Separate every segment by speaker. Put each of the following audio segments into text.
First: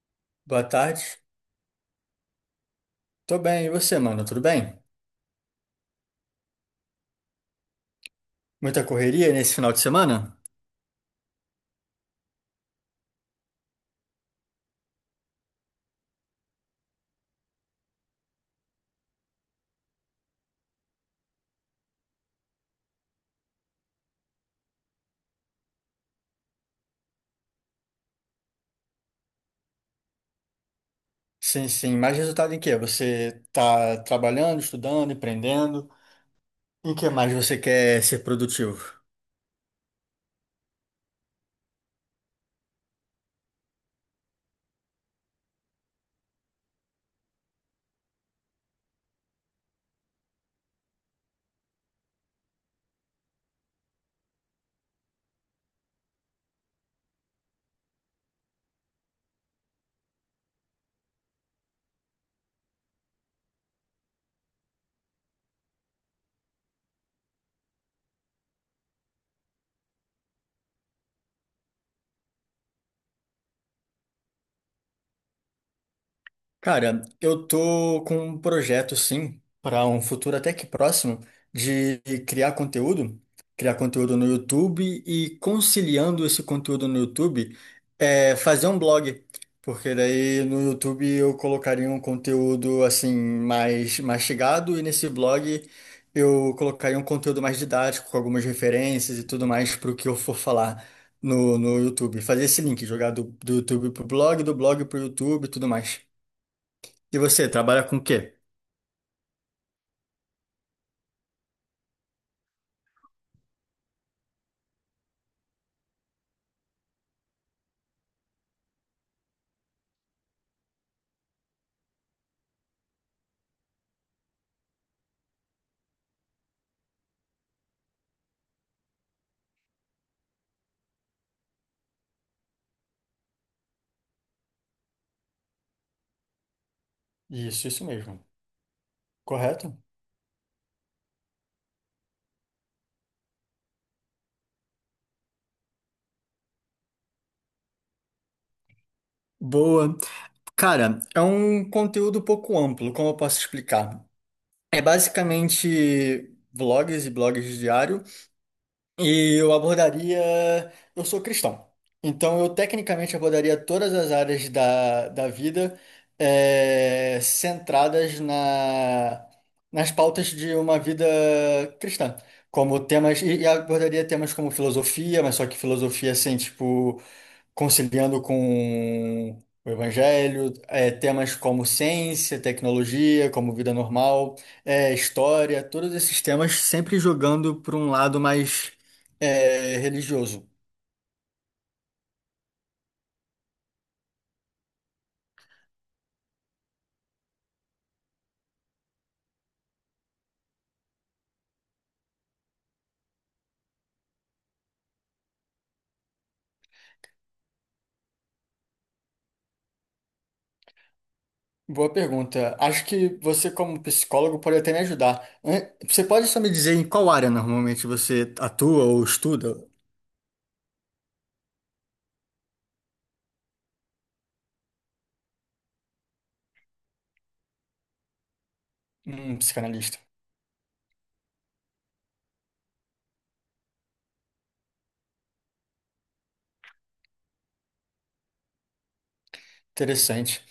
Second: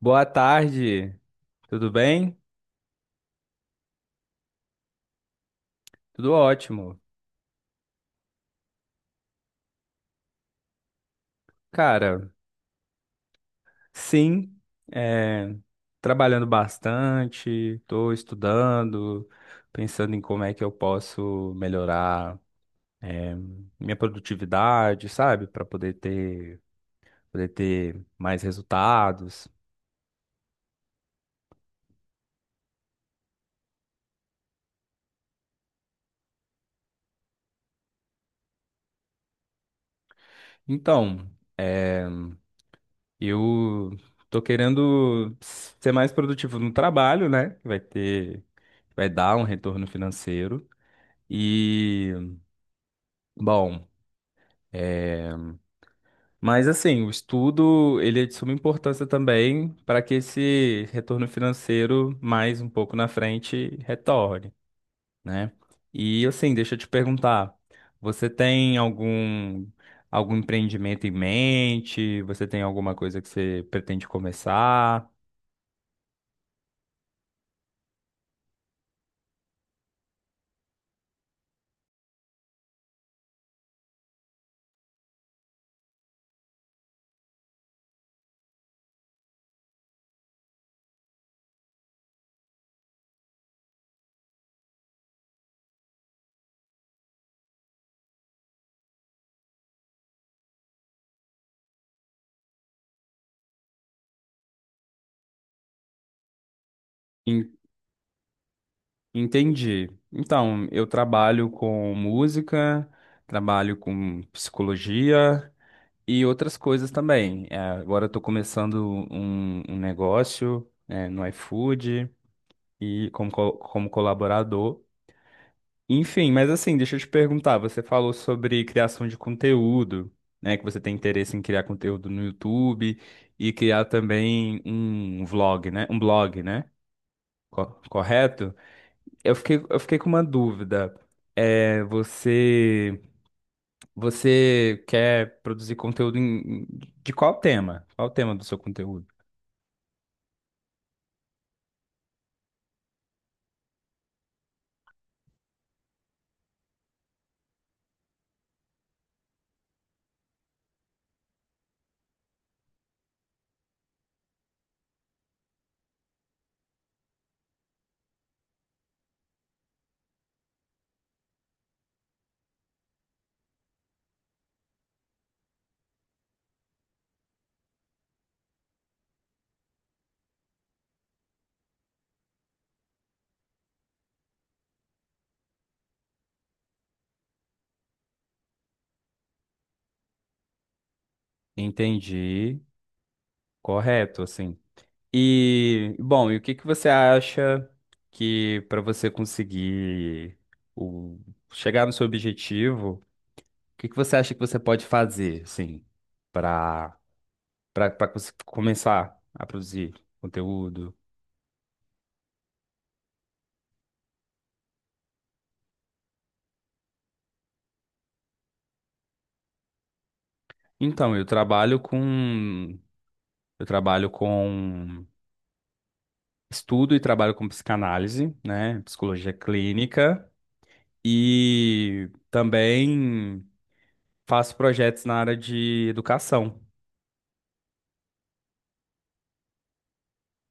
Speaker 1: Boa
Speaker 2: Boa
Speaker 1: tarde,
Speaker 2: tarde.
Speaker 1: tudo bem?
Speaker 2: Tô bem, e você, mano? Tudo bem?
Speaker 1: Tudo ótimo.
Speaker 2: Muita correria nesse final de semana?
Speaker 1: Cara, sim, é, trabalhando bastante, estou estudando, pensando em como é que eu posso melhorar, é, minha produtividade, sabe? Poder ter mais resultados.
Speaker 2: Sim, sim. Mais resultado em quê? Você tá trabalhando, estudando, empreendendo? Em que mais você quer ser produtivo?
Speaker 1: Então, é, eu tô querendo ser mais produtivo no trabalho, né? Que vai dar um retorno financeiro. E, bom. É, mas assim, o estudo ele é de suma importância também para que esse retorno financeiro mais um pouco na frente retorne, né? E assim, deixa eu te perguntar, você tem algum empreendimento em mente? Você tem alguma coisa que você pretende começar?
Speaker 2: Cara, eu tô com um projeto, sim, para um futuro até que próximo, de criar conteúdo, criar conteúdo no YouTube e conciliando esse conteúdo no YouTube, fazer um blog, porque daí no YouTube eu colocaria um conteúdo assim mais mastigado e nesse blog eu colocaria um conteúdo mais didático, com algumas referências e tudo mais para o que eu for falar no YouTube. Fazer esse link, jogar do YouTube pro blog, do blog pro YouTube e tudo mais. E você
Speaker 1: En-
Speaker 2: trabalha com o quê?
Speaker 1: Entendi. Então, eu trabalho com música, trabalho com psicologia. E outras coisas também. É, agora eu tô começando um negócio, é, no iFood e como colaborador. Enfim, mas assim, deixa eu te perguntar, você falou sobre criação de conteúdo, né? Que você tem interesse em criar conteúdo no YouTube e criar também um vlog, né? Um blog, né?
Speaker 2: Isso mesmo.
Speaker 1: Correto?
Speaker 2: Correto?
Speaker 1: Eu fiquei com uma dúvida. É, você, você quer produzir conteúdo de qual tema? Qual o tema do seu conteúdo?
Speaker 2: Boa. Cara, é um conteúdo um pouco amplo, como eu posso explicar? É basicamente vlogs e blogs diário, e eu abordaria. Eu sou cristão, então eu tecnicamente abordaria todas as áreas da vida eh, centradas na, nas pautas de uma vida cristã, como temas, e abordaria temas como filosofia, mas só que filosofia assim, tipo, conciliando com o evangelho, é, temas como ciência, tecnologia, como vida normal, é, história, todos esses temas sempre jogando para um lado mais é, religioso.
Speaker 1: Entendi. Correto, assim. E, bom, e o que que você acha que para você conseguir o, chegar no seu objetivo, o que que você acha que você pode fazer, assim, para para começar a produzir conteúdo?
Speaker 2: Boa pergunta. Acho que você, como psicólogo, pode até me ajudar. Você pode só me dizer em qual área normalmente você atua ou estuda?
Speaker 1: Então, eu trabalho com estudo e trabalho com psicanálise, né, psicologia
Speaker 2: Um psicanalista.
Speaker 1: clínica e também faço projetos na área de educação.
Speaker 2: Interessante.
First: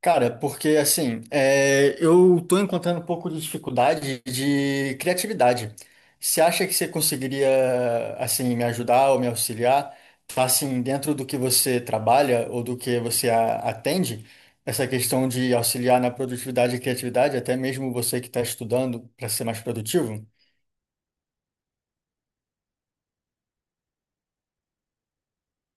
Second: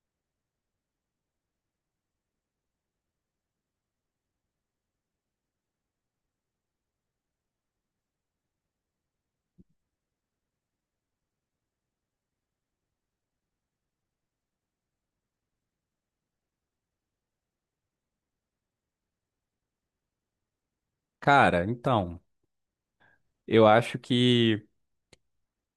Speaker 2: Cara, porque assim, é, eu tô encontrando um pouco de dificuldade de criatividade. Você acha que você conseguiria, assim, me ajudar ou me auxiliar? Tá, assim, dentro do que você trabalha ou do que você atende, essa questão de auxiliar na produtividade e criatividade, até mesmo você que está estudando para ser mais produtivo?
Speaker 1: Cara, então, eu acho que.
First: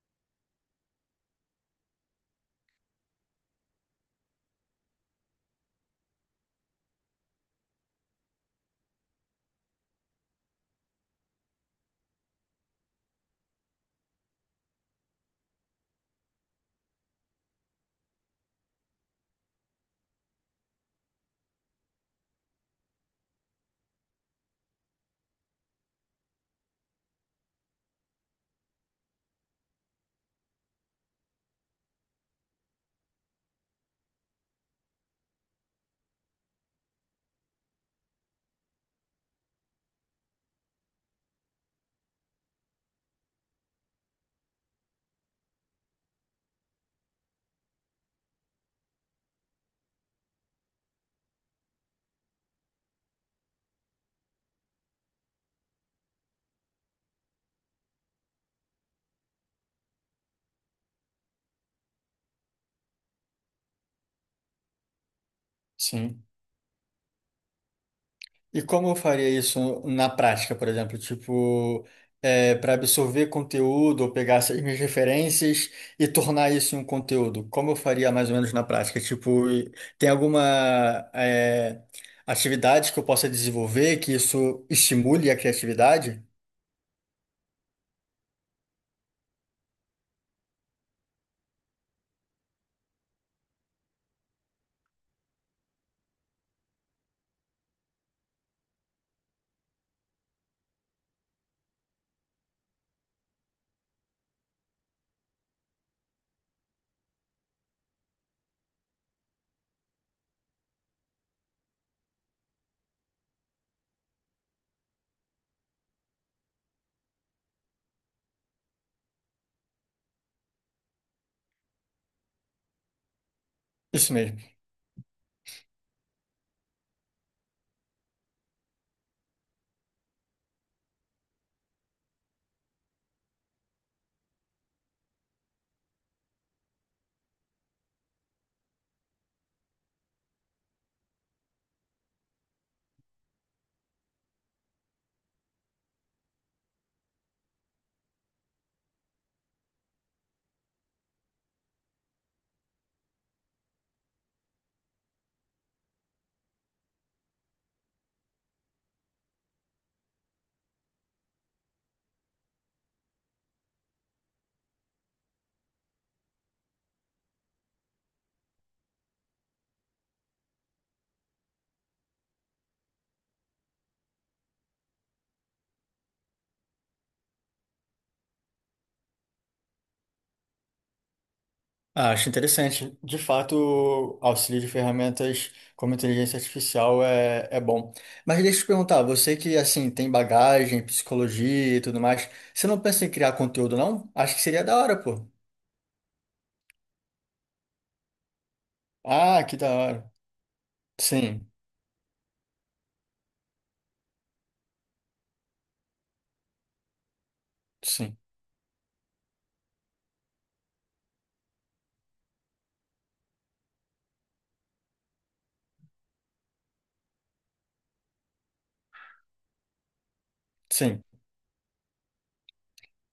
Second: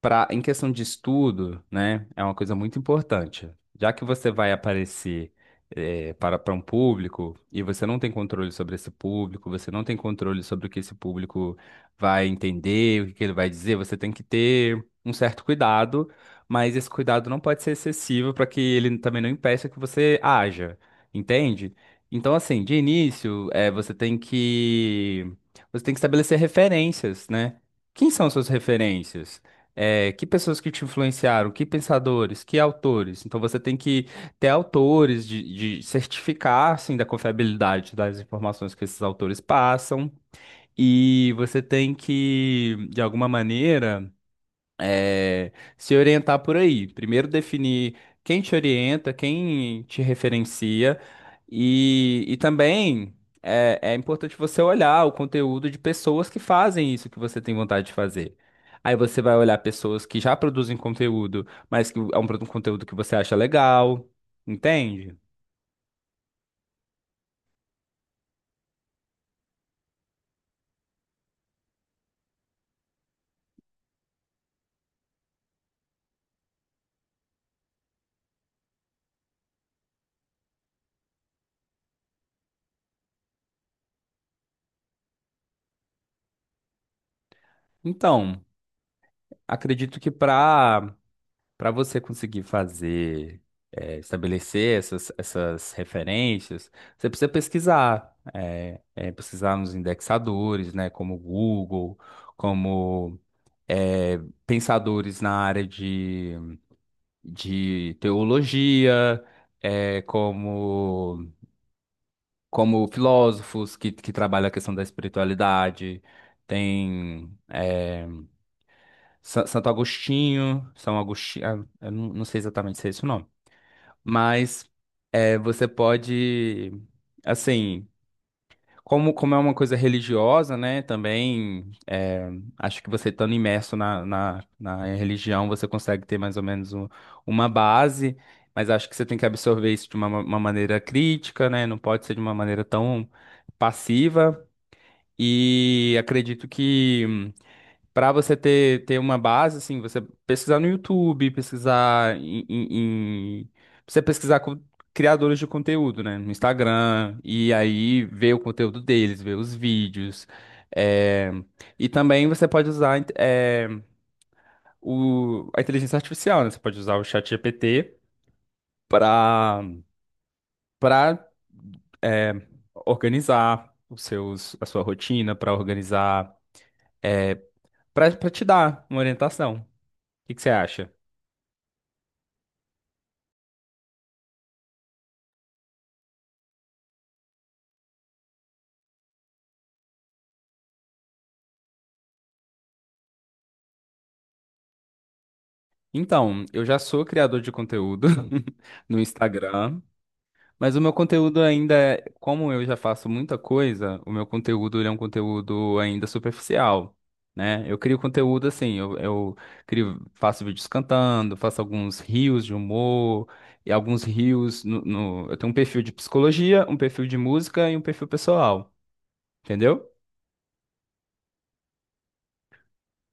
Speaker 1: Pra, em questão de estudo, né, é uma coisa muito importante. Já que você vai aparecer para um público e você não tem controle sobre esse público, você não tem controle sobre o que esse público vai entender, o que que ele vai dizer, você tem que ter um certo cuidado, mas esse cuidado não pode ser excessivo para que ele também não impeça que você haja, entende? Então, assim, de início, você tem que estabelecer referências, né? Quem são suas referências? É, que pessoas que te influenciaram, que pensadores, que autores. Então você tem que ter autores de certificar assim, da confiabilidade das informações que esses autores passam. E você tem que, de alguma maneira, é, se orientar por aí. Primeiro definir quem te orienta, quem te referencia e também é importante você olhar o conteúdo de pessoas que fazem isso que você tem vontade de fazer. Aí você vai olhar pessoas que já produzem conteúdo, mas que é um um conteúdo que você acha legal, entende?
Speaker 2: Sim. E como eu faria isso na prática, por exemplo? Tipo, para absorver conteúdo ou pegar essas minhas referências e tornar isso em um conteúdo? Como eu faria mais ou menos na prática? Tipo, tem alguma é, atividade que eu possa desenvolver que isso estimule a criatividade?
Speaker 1: Então, acredito que para para você conseguir fazer, estabelecer essas referências, você precisa pesquisar, pesquisar nos indexadores, né, como Google, como eh, pensadores na área de teologia, eh, como, como filósofos que trabalham a questão da espiritualidade. Tem Santo Agostinho, São Agostinho, eu não sei exatamente se é esse o nome.
Speaker 2: Isso mesmo.
Speaker 1: Mas é, você pode, assim, como é uma coisa religiosa, né? Também é, acho que você estando imerso na religião, você consegue ter mais ou menos uma base, mas acho que você tem que absorver isso de uma maneira crítica, né? Não pode ser de uma maneira tão passiva. E acredito que. Para você ter uma base, assim, você pesquisar no YouTube, pesquisar você pesquisar com criadores de conteúdo, né? No Instagram, e aí ver o conteúdo deles, ver os vídeos. é, E também você pode usar a inteligência artificial, né? Você pode usar o ChatGPT para para organizar a sua rotina, para organizar, para te dar uma orientação. O que que você acha?
Speaker 2: Ah, acho interessante. De fato, o auxílio de ferramentas como inteligência artificial é bom. Mas deixa eu te perguntar, você que assim tem bagagem, psicologia e tudo mais, você não pensa em criar conteúdo, não? Acho que seria da hora, pô.
Speaker 1: Então, eu já sou criador de conteúdo no
Speaker 2: Ah, que da
Speaker 1: Instagram,
Speaker 2: hora.
Speaker 1: mas o meu conteúdo
Speaker 2: Sim,
Speaker 1: ainda é, como eu já faço muita coisa, o meu conteúdo ele é um conteúdo ainda superficial, né? Eu crio
Speaker 2: sim,
Speaker 1: conteúdo assim, eu crio, faço vídeos cantando, faço alguns reels de humor e alguns reels eu tenho um perfil de psicologia, um perfil de música e um perfil pessoal, entendeu?
Speaker 2: sim.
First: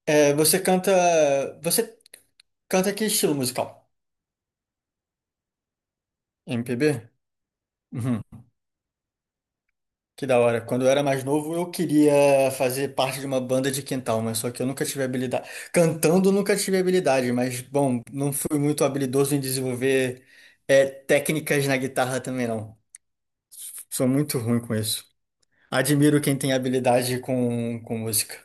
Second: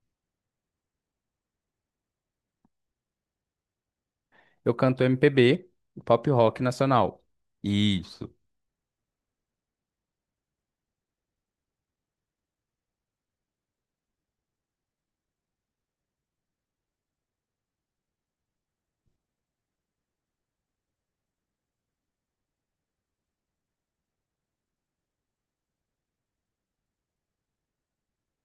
Speaker 2: É, você canta. Você canta que estilo musical?
Speaker 1: Eu canto MPB, pop rock
Speaker 2: MPB?
Speaker 1: nacional. Isso.
Speaker 2: Que da hora. Quando eu era mais novo, eu queria fazer parte de uma banda de quintal, mas só que eu nunca tive habilidade. Cantando, eu nunca tive habilidade, mas, bom, não fui muito habilidoso em desenvolver é, técnicas na guitarra também, não. Sou muito ruim com isso. Admiro quem tem habilidade com música.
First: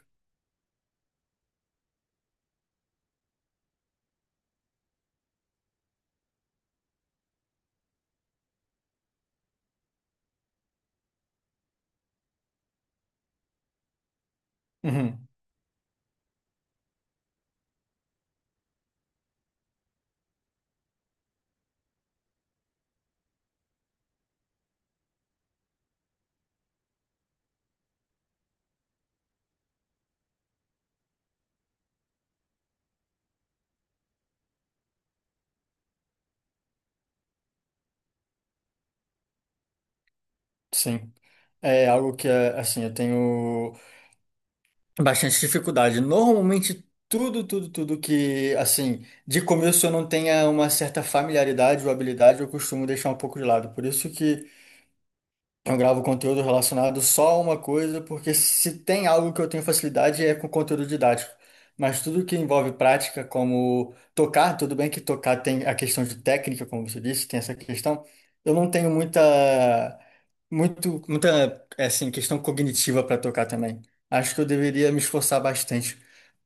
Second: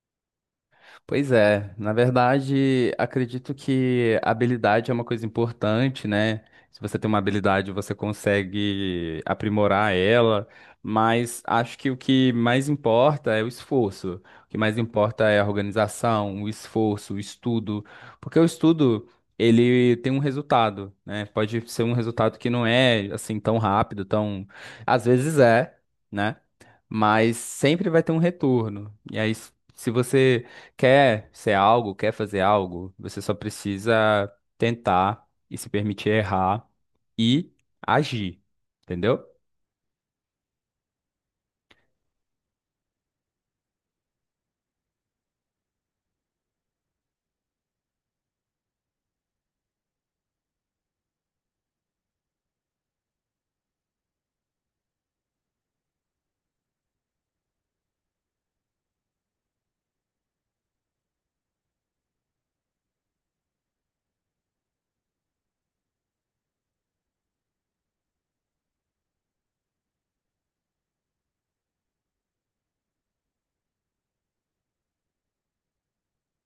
Speaker 1: Pois é, na verdade, acredito que habilidade é uma coisa importante, né? Se você tem uma habilidade, você consegue aprimorar ela, mas acho que o que mais importa é o esforço. O que mais importa
Speaker 2: Uhum,
Speaker 1: é a organização, o esforço, o estudo, porque o estudo, ele tem um resultado, né? Pode ser um resultado que não é assim tão rápido, tão às vezes é, né? Mas sempre vai ter um retorno. E aí, se você quer ser algo, quer fazer algo, você só precisa tentar e se permitir errar e agir, entendeu?
Speaker 2: sim. É algo que, é, assim, eu tenho bastante dificuldade. Normalmente, tudo, tudo que, assim, de começo eu não tenha uma certa familiaridade ou habilidade, eu costumo deixar um pouco de lado. Por isso que eu gravo conteúdo relacionado só a uma coisa, porque se tem algo que eu tenho facilidade é com conteúdo didático. Mas tudo que envolve prática, como tocar, tudo bem que tocar tem a questão de técnica, como você disse, tem essa questão. Eu não tenho muita, é assim, questão cognitiva para tocar também. Acho que eu deveria me esforçar bastante,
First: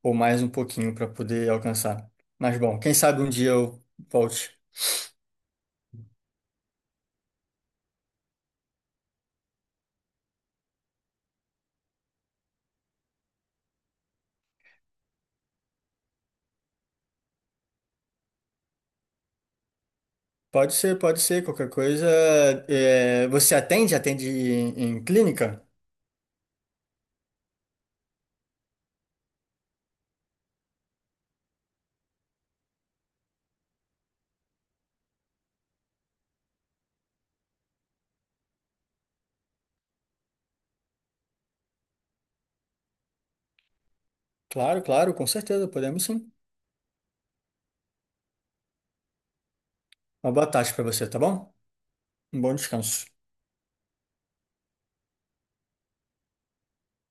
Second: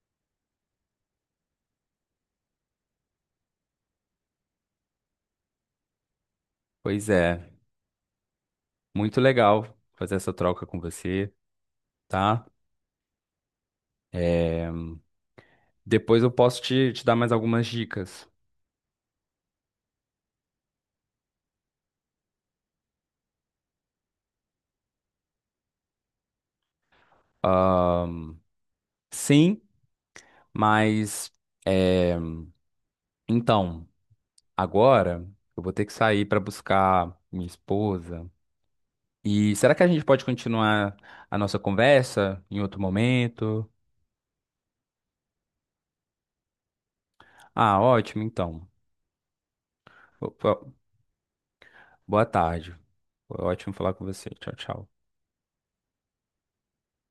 Speaker 2: ou mais um pouquinho, para poder alcançar. Mas bom, quem sabe um dia eu volte.
Speaker 1: Pois é, muito legal fazer essa troca com você, tá? É, depois eu posso te dar mais algumas dicas.
Speaker 2: Pode ser, pode ser. Qualquer coisa. É, você atende? Atende em clínica?
Speaker 1: Ah, sim, mas é, então, agora eu vou ter que sair para buscar minha esposa. E será que a gente pode continuar a nossa conversa em outro momento?
Speaker 2: Claro, claro, com certeza. Podemos sim.
Speaker 1: Ah, ótimo, então.
Speaker 2: Uma
Speaker 1: Bo-
Speaker 2: boa tarde
Speaker 1: bo-
Speaker 2: para você, tá bom?
Speaker 1: Boa
Speaker 2: Um bom
Speaker 1: tarde.
Speaker 2: descanso.
Speaker 1: Foi ótimo falar com você. Tchau, tchau.